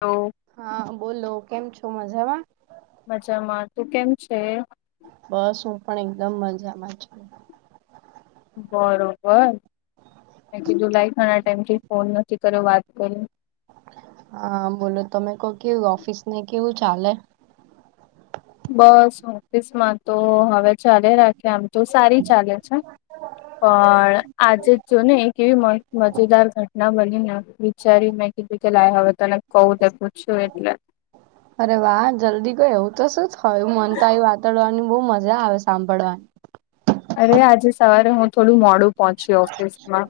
તો હા બોલો કેમ છો મજામાં મજામાં તું કેમ છે. બસ હું પણ એકદમ મજામાં છ બરોબર મે કીધું લાઈકણા ટાઈમ થી ફોન નથી કર્યો વાત કરી હા બોલો તમે કો કેવું ઓફિસ ને કેવું ચાલે બસ ઓફિસમાં તો હવે ચાલે રાખે આમ તો સારી ચાલે છે. પણ આજે જો ને એક કેવી મજેદાર ઘટના બની ને વિચારી મેં કીધું કે લ્યા હવે તને કહું દે પૂછું એટલે અરે વાહ જલ્દી કયો એવું તો શું જ થયું મન તો આવ વાતાવરવાની બહુ મજા આવે સાંભળવાની અરે આજે સવારે હું થોડું મોડું પહોંચી ઓફિસમાં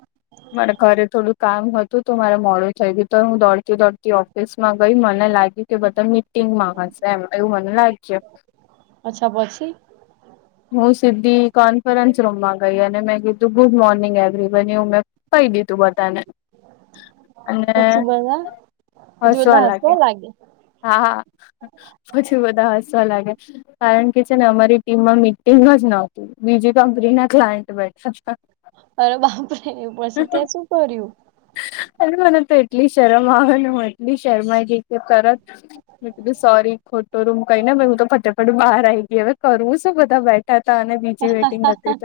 મારા ઘરે થોડું કામ હતું તો મારે મોડું થઈ ગયું હું દોડતી દોડતી ઓફિસ માં ગઈ મને લાગી કે બધા મીટિંગમાં હશે એમ એવું મને લાગ અચ્છછ હું સીધી કોન્ફરન્સ રૂમમાં ગઈ અને મેં કીધું ગુડ મોર્નિંગ એવરી બનું મેં કહી દીધું બધાને અને પછી હસવા લાગે હે હા હા પછું બધા હસવા લાગે કારણ કે છે ને અમારી ટીમમાં મિટિંગ જ નહતું બીજી કંપની ના ક્લાયન્ટ બેઠા અરે બાપરે પછી ત્યાં શું કર્યું અને મને તો એટલી શરમ આવે ને હું એટલી શરમાઈ ગઈ કે તત મે કીધું સોરી ખોટો રૂમ કઈ ને હું તો ફતે પણ બહાર આવી ગઈ હવે કરવું શું બધા બેઠા હતા અને બીજી વેટિંગ હતી તો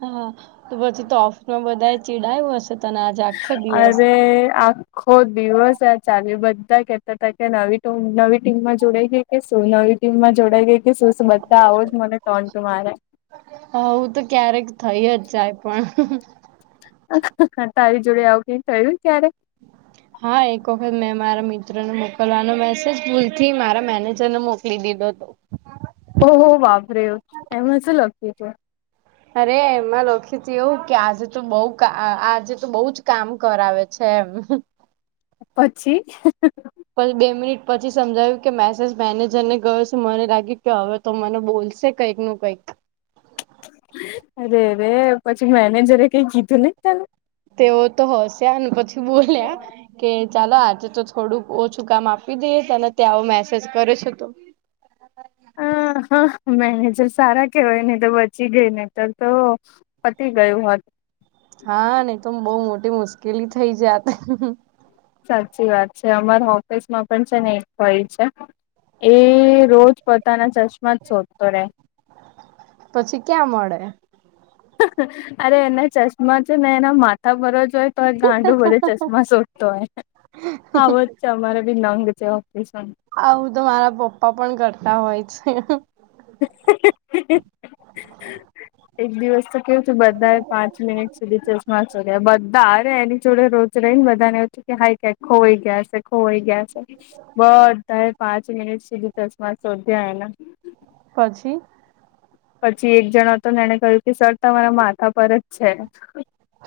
હા તો પછી તો ઓફિસમાં બધા ચીડાયું હશે તને આજે આખો દિવસ અરે આ હો દિવસ ચા બધા કેતા હતા કે નવી નવી ટીમમાં જોડાય ગઈ એ શું નવી ટીમમાં જોડાઈ ગઈ કે શું બધા આવોજ મને ટોન તુ મારે હા હું તો ક્યારેક થઈ જ જાય પણ તારી જોડે આવું કઈ થયું ક્યારે હા એક વખત મેં મારા મિત્રને મોકલવાનો મેસેજ ભૂલથી મારા મેનેજર ને મોકલી દીધો ઓહ વાબરે્યો એ મ લાગતી હતું અરે એમાં લોખીજી એવું કે આજે તો બહ આજે તો બહુ જ કામ કરાવે છે એમ પછી પછી બે મિનિટ પછી સમજાયું કે મેસેજ મેનેજર ને ગયો છેું મને લાગ્યું કે હવે તો મને બોલશે કંઈક નું કંઈક અરે રે પછી મેનેજરે કઈ કીધું નને તને તેઓ તો હસ્યા અને પછી બોલ્યા કે. ચાલો, આજે તો થોડુંક ઓછું કામ આપી દઈએ તે, અને ત્યાં આવો મેસેજ કરે છે તો. હ, હા, મેનેજર સારા કેવાય ને, તો બચી ગઈ ને, તો તો. પતી ગયું હતું. હા નહી, તો બહુ મોટી મુશ્કેલી થઇ જાય. સાચી વાત છે, અમારા ઓફિસ માં પણ છે ને, એક હોય છે. એ રોજ પોતાના ચશ્મા જ શોધતો રે. પછી ક્યાં મળે. અરે એના ચશ્મા છે ને, એના માથા ભરો જ હોય. તો ગાંડો બધા ચશ્મા સોડતોય હ. અમારે ભી નંગ છે, ઓપરીસંગ. આવું તો મારા પપ્પા પણ કરતા હોય છે. [inaudible] એક દિવસ તો કેવું છે, બધા પાંચ મિનિટ સુધી ચ હા, બધા અરે એની જોડે રોજ રહી ને, બધા ને ઓ હાઈ ખોવાઈ ગયા છે, ખોવાઈ ગયા છે. બધાય પાંચ મનિટ શોધી, ચશમા શોધી. પછી. પછી એક જણ હતો ને, એને કહ્યું કે, સર તમારા માથા પર જ છે.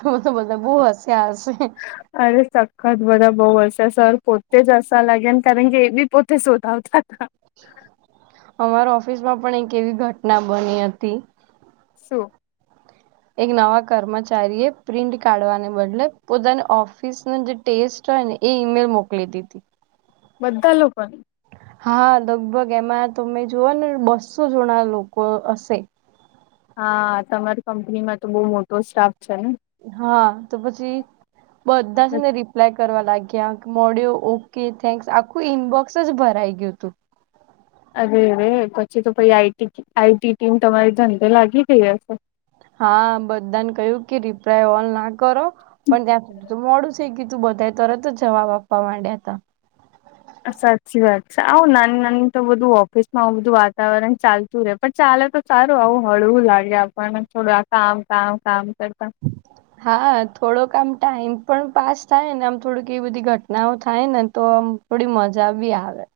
બધ તો, બધા બહુ હોશિયાર હશે. અરે સખત બધા બઉ વિશે, સર પોતે જ હવા લાગે ને, કારણ કે એ બી પોતે. તે શોતા આવતા. અમારા ઓફિસમાં પણ એક એવી ઘટના બની હતી. શું? એક નવા કર્મચારી એ પ્રિન્ટ કાઢવાને બદલે, પોતાની ઓફિસ ન જે. ટેસ્ટ હોય ને, એ ઈમેલ મોકલી દીધી. બધા લોકોને. હા, લગભગ એમાં તમે જોઓ ને, બસો જણા લોકો હશે. હા, તમારી કંપનીમાં તો બહુ મોટો સ્ટાફ છે ને. હા, તો પછી. બધા જ ને, રિપ્લાય કરવા લાગ્યા મોહ્યો, ઓકે થેન્ક્સ આખું ઇનબોક્સ. જ ભરાય ગયો તો. અરે, અરે, પછી તો પ આઈ. ટી. ટીમ તમારી ધંધો લાગી ગઈ હશે. હા, બધાને કહું કે, રિપ્લાય ઓલ ના કરો. પણ ત્યાં સુધી તો મોડું છે, કી તું બધા તરત જ જવાબ આપવા માંડ્યા હતા. સાચી વાત છે, આવું ના નાની તો બધું ઓફિસ માં આવું બધું વાતાવરણ ચાલતું. પણ ચાલે, તો સારું આવું હળવું લાગે, આપણ થોડું કામ કામ કામ કરતા. [unintelligible] હા, થોડોક આમ ટાઈમ પણ પાસ થાય ને, આમ થોડક એવી બધી ઘટનાઓ થાય ને, તો આમ. થોડી મજા બી આવે ને,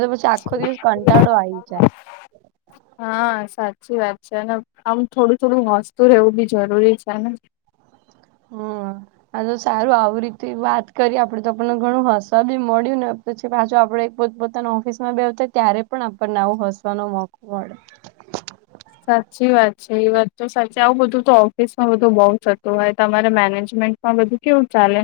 તો પછી આખો દિવસ કંટાળો આવી જાય. હા, સાચી વાત છે ને. આમ, થોડું-થોડું હસ્તુ રહેવું બી જરૂરી છે ને. હમ [inaudible] આ તો સારું આવે, રીતે વાત કરી આપડે, તો આપને ઘણું હસ્યા બી મળ્યું ને. પાછુ આપણે પોતાના ઓફિસમાં બેતા, ત્યારે પણ આપણને આવું હસવાનો મોકો મળે. સાચી વાત છે, એ વાત તો સાચી. આવું બધું તો ઓફિસ માં બધું બહુ થતું હોય, તમારે મેનેજમેન્ટમાં બધું. કેવું ચાલે?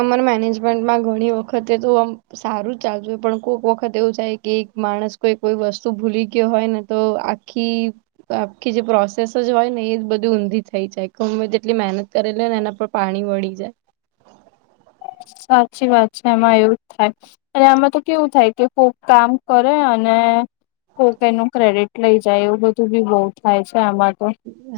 અમાન મેનેજમેન્ટમાં ઘણી વખત તે તો આમ સારું ચાલતું હોય, પણ કોક વખત એવું છાય કે, માણસ કોઈ કોઈ વસ્તુ ભૂલી ગયો હોય ને, તો આ કી તો આખી જે પ્રોસેસજ હોય ને, એ બધી ઊંધી થઈ જાય, ગમે તેટલી મહેનત કરેલી હો ને, એના પર પાણી વળી જાય. સાચી વાત છે, એમાં એવું જ થાય. અને આમાં તો કેવું થાય, કે કોક કામ કરે અને કોકે એનું ક્રેડિટ લઇ જાય, એવું બધું બી બહુ થાય છે આમાં તો.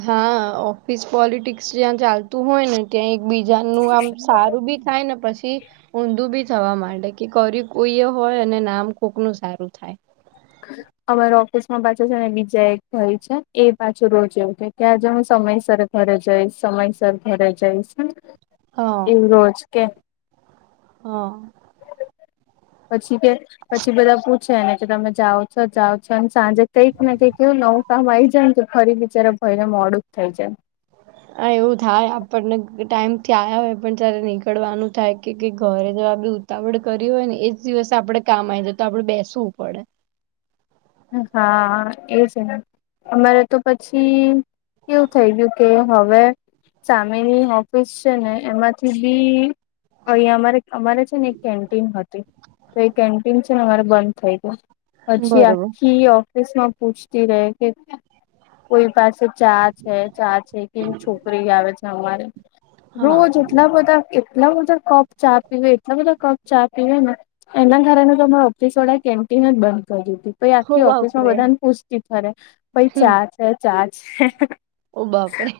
હા, ઓફિસ પોલિટિકસ જ્યાં ચાલતું હોય ને ત્યાં એક બીજાનું આમ સારું બી થાયને, પછી ઊંધું બી થવા માંડે, કે કર્યું કોઈ એ હોય, અને નામ કોકનું સારું થાય. [inaudible] અમારા ઓફિસમાં પાછા છે ને બીજા એક ભાઈ છે, એ પાછું રોજ એવું કે, કે આજે હું સમય સરસજ ઘરે જઈશ, સમયસર ઘરે જઈશ, હા એવું રોજ કે. હા. પછી કે, પછી બધા પૂછે એને કે, તમે જાઉ છો, જાઉ છો, અને સાંજે કઈક ને કઈક એવું નવું કામ આવી જાય ને, કે ફરી બીચારા ભય ને મોડું થઈ છે. આ એવું થાય, આપણને ટાઈમ થી આયા હોય, પણ જ્યારે નીકળવાનું થાય કે, કે ઘરે જ આ બધું આપડે કર્યું હોય ને, એજ દિવસે આપડે કામ આવી જાય, તો આપડે બેસવું પડે. હા, એવુ છેને. અમારે તો પછી, કેવું થઈ ગયું કે, હવે સામેની ઓફિસ છે ને, એમાંથી બી અહીં અમારે, અમારે છે ને એક કેન્ટીન હતી, તો એ કેન્ટીન છે ને અમારે બંધ થઈ ગઇ. પછી બરોબર. આખી ઓફિસ માં પૂછતી રે કે, કોઈ પાસ ચા છે, ચા છે, કેવી છોકરી આવે છે અમારે. હા રોજ એટલા બધા, એટલા બધા કપ ચા પીવે, એટલા બધા કપ ચા પીવેને. એના કારણે તો અમારા ઓફિસ વળાએ કેન્ટીનજ બંધ કરી દીધી. પે હો આખી ઓફિસ માં બાપરે બધાને પૂછતી ફરે, ભાઈ ચા છે, ચા છે. ઓ બાપરે.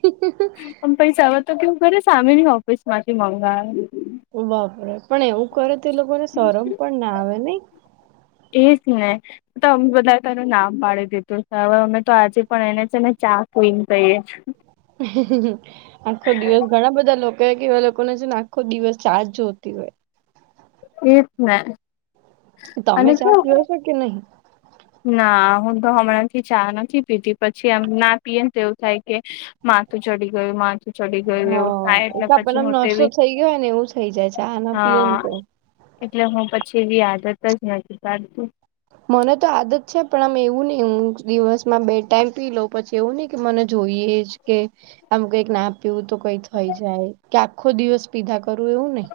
પણ પૈસા, હવે તો કેવું કરે, સામેની ઓફિસ માંથી મંગાવે. ઓ બાપરે! પણ એવું કરે તો એ લોકોને શરમ પણ ના આવે નહી. એજ ને તો અમ બધાએ તો એનું નામ પાડી દીધું, હવે અમે તો આજે પણ એને છે ને, ચા ક્વિન કહીએ. [unintelligible] આખો દિવસ ઘણા બધા લોકો હોય કે, એવા લોકોને છે ને આખો દિવસ ચાજ જોતી હોય. એ જ ને તમે અને ચા કેવું પી ઓ છો કે નહી? ના હું તો હમણાં થી ચા નથી પીતી, પછી એમ ના પીએ તો, એવું થાય કે માથું ચડી ગયું, માથું ચડી ગયું, એવું હા થાય એ એટલે તો પછી આપણને આમ હું તો નશો એવી, થઈ ગયો હોય ને એવું થઇ જાય ચા ના પીએ ને હા તો એટલે હું પછી એવી આદત જ નથી પડતી. મને તો આદત છે, પણ આમ એવું નહી, હું દિવસમાં બે ટાાઈમ પી લઉં, પછી એવું નહિ કે મને જોઈએજ કે આમ કઈક ના પીવું તો કઈ થઈ જાય, કે આખો દિવસ પીધા કરું એવું નઈ.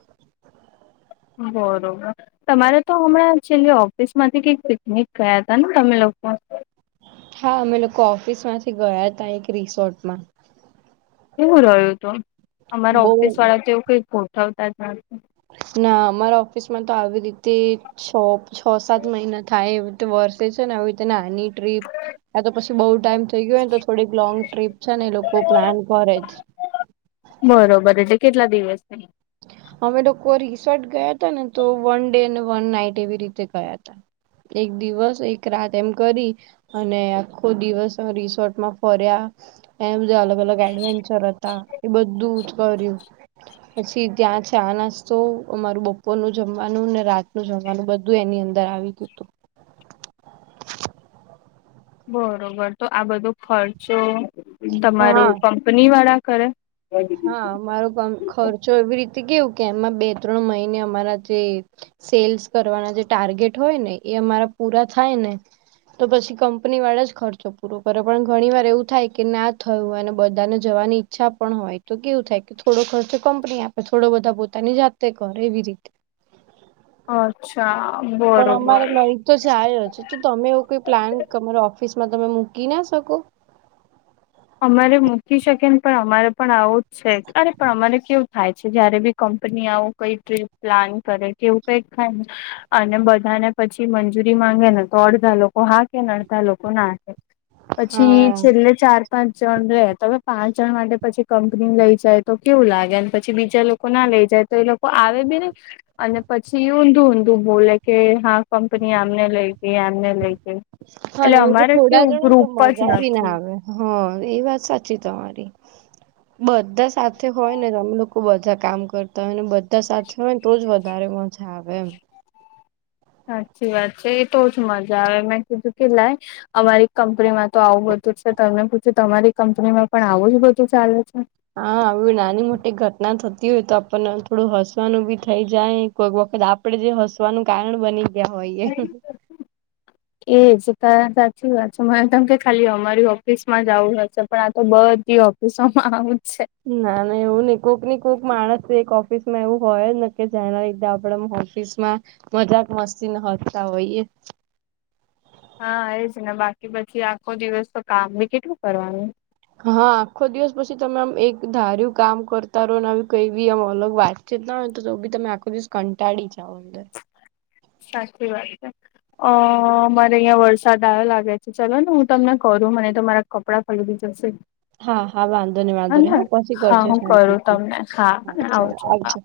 બરોબર તમારે તો હમણાં છેલ્લે ઓફિસ માંથી કઈક પિકનિક ગયા હતા ને તમે લોકો? હા અમે લોકો ઓફિસ માંથી ગયા તા એક રિસોર્ટમાં. કેવું રહ્યું હતું અમારા બહુ ઓફિસ વાળા તો એવું કઈક ગોઠવતા જ નથી. ના અમારા ઓફિસ માં તો આવી રીતે છ છ સાત મહિના થાય એવી રીતે વર્સે છે ને આવી રીતે નાની ટ્રીપ ત્યા તો પછી બઉુ ટાઈમ થઈ ગયોને તો થોડીક લોંગ ટ્રીપ છે ને એ લોકો પ્લાન કરે જ બરોબર એટલે કેટલા દિવસ છે? અમે લોકો રિસોર્ટ ગયા હતા ને તો વન ડે અને વન નાઈટ એવી રીતે ગયા તા. એક દિવસ એક રાત એમ કરી અને આખો દિવસ રિસોર્ટમાં ફર્યા એમ જો અલગ અલગ એડવેન્ચર હતા એ બધું જ કર્યું પછી ત્યાં ચા નાસ્તો અમારું બપોરનું જમવાનું ને રાતનું જમવાનું બધું એની અંદર આવી ગયું હતું. બરોબર તો આ બધું ખર્ચો હા તમારું કં પની વાળા કરે? હા અમારો ખર્ચો એવી રીતે કેવું કે એમાં બે ત્રણ મહિને અમારા જે. સેલ્સ કરવાના જે ટાર્ગેટ હોય ને એ અમારા પૂરા થાય ને. તો પછી કંપની વાળા જ ખર્ચો પૂરો કર્યો પણ ઘણી વાર એવું થાય કે ના થયું અને બધાને જવાની ઈચ્છા પણ હોય તો કેવું થાય કે થોડો ખર્ચ કંપની આપે થોડો બધા પોતાની જાતે કરે એવી રીતે. અચ્છા પણ બરોબર. અમારે લઈ તો જાય જ તો તમે એવો કોઈ પ્લાન તમારા ઓફિસમાં તમે મૂકી ના શકો. અમારે મૂકી શકે ને પણ અમારે પણ આવું જ છે અરે પણ અમારે કેવું. થાય છે જયારે બી કંપની આવું કઈ ટ્રીપ પ્લાન કરે કેવું કઈ થાય અને બધા ને પછી મંજૂરી માંગે ને તો અડધા લોકો હા કે ને અડધા લોકો ના કે. પછી હા છેલ્લે ચાર. પાંચ જણ રે તમે પાંચ જણ માટે પછી કંપની લઈ જાય તો કેવું લાગે પછી બીજા લોકો. ના લઈ જાય તો એ લોકો આવે બી નહી. અને પછી ઊંધું ઊંધું બોલે કે હા કંપની આમને લઈ ગઈ આમને લઈ. ગઈ હા એટલે હવેજો અમારે થોડા કેવું જણો ને તો ગ્રુપ જ મજા બી ના નથી આવે. હ એ વાત સાચી તમારી. બધા સાથે હોય ને અમે લોકો બધા કામ કરતા હોય ને બ ધા સાથે હોયને તો જ વધારે મજા આવે એમ. સાચી વાત છે એ તો જ મજા આવે મેં કીધું કે લાય અમારી કંપનીમાં. તો આવું બધું જ છે તમને પૂછ્યું તમારી કંપનીમાં પણ આવું જ બધું ચાલે છે. હા આવી નાની મોટી ઘટના થતી હોય તો આપણને થોડું હસવાનું બી થઈ જાય. કોઈક વખત આપડે જે હસવાનું કારણ બની ગયા હોયએ. એજ તારા સાચી વાત છે મનેમ કે ખાલી અમારી ઓફિસ માં જ આવું હશે પણ આ તો બધી ઓ સોમાં આવું જ છે. ના ના એવું નઈ કોઈક ની કોઈક માણસ એક ઓફિસ માં એવું હોય કે જાયના લીધે આપડે હો. ફીસ માં મજાક મસ્તી મા હોતા હોયએ. હા એજ ને બાકી પછી આખો દિવસ તો કામબી કેટલું કરવાનું. હા આખો દિવસ પછી તમે આમ એક ધાર્યું કામ કરતા રહો કઈ બીમ અલગ વાત. ચીત ના હોય તો બી તમે આખો દિવસ કટાળી જાઓ અંદર. સાચી વાત છે. અ મારે અહં વરસાદ આવયો લાગે છે ચલો ને હું તમને કરું મને તો તમાર. કપડાં પલળી જશે હા હા વાંધો નહી વાંધો નહી હ હા પછી હા કરજો હું કરું શાંતિથી તમને હા આવજો હા.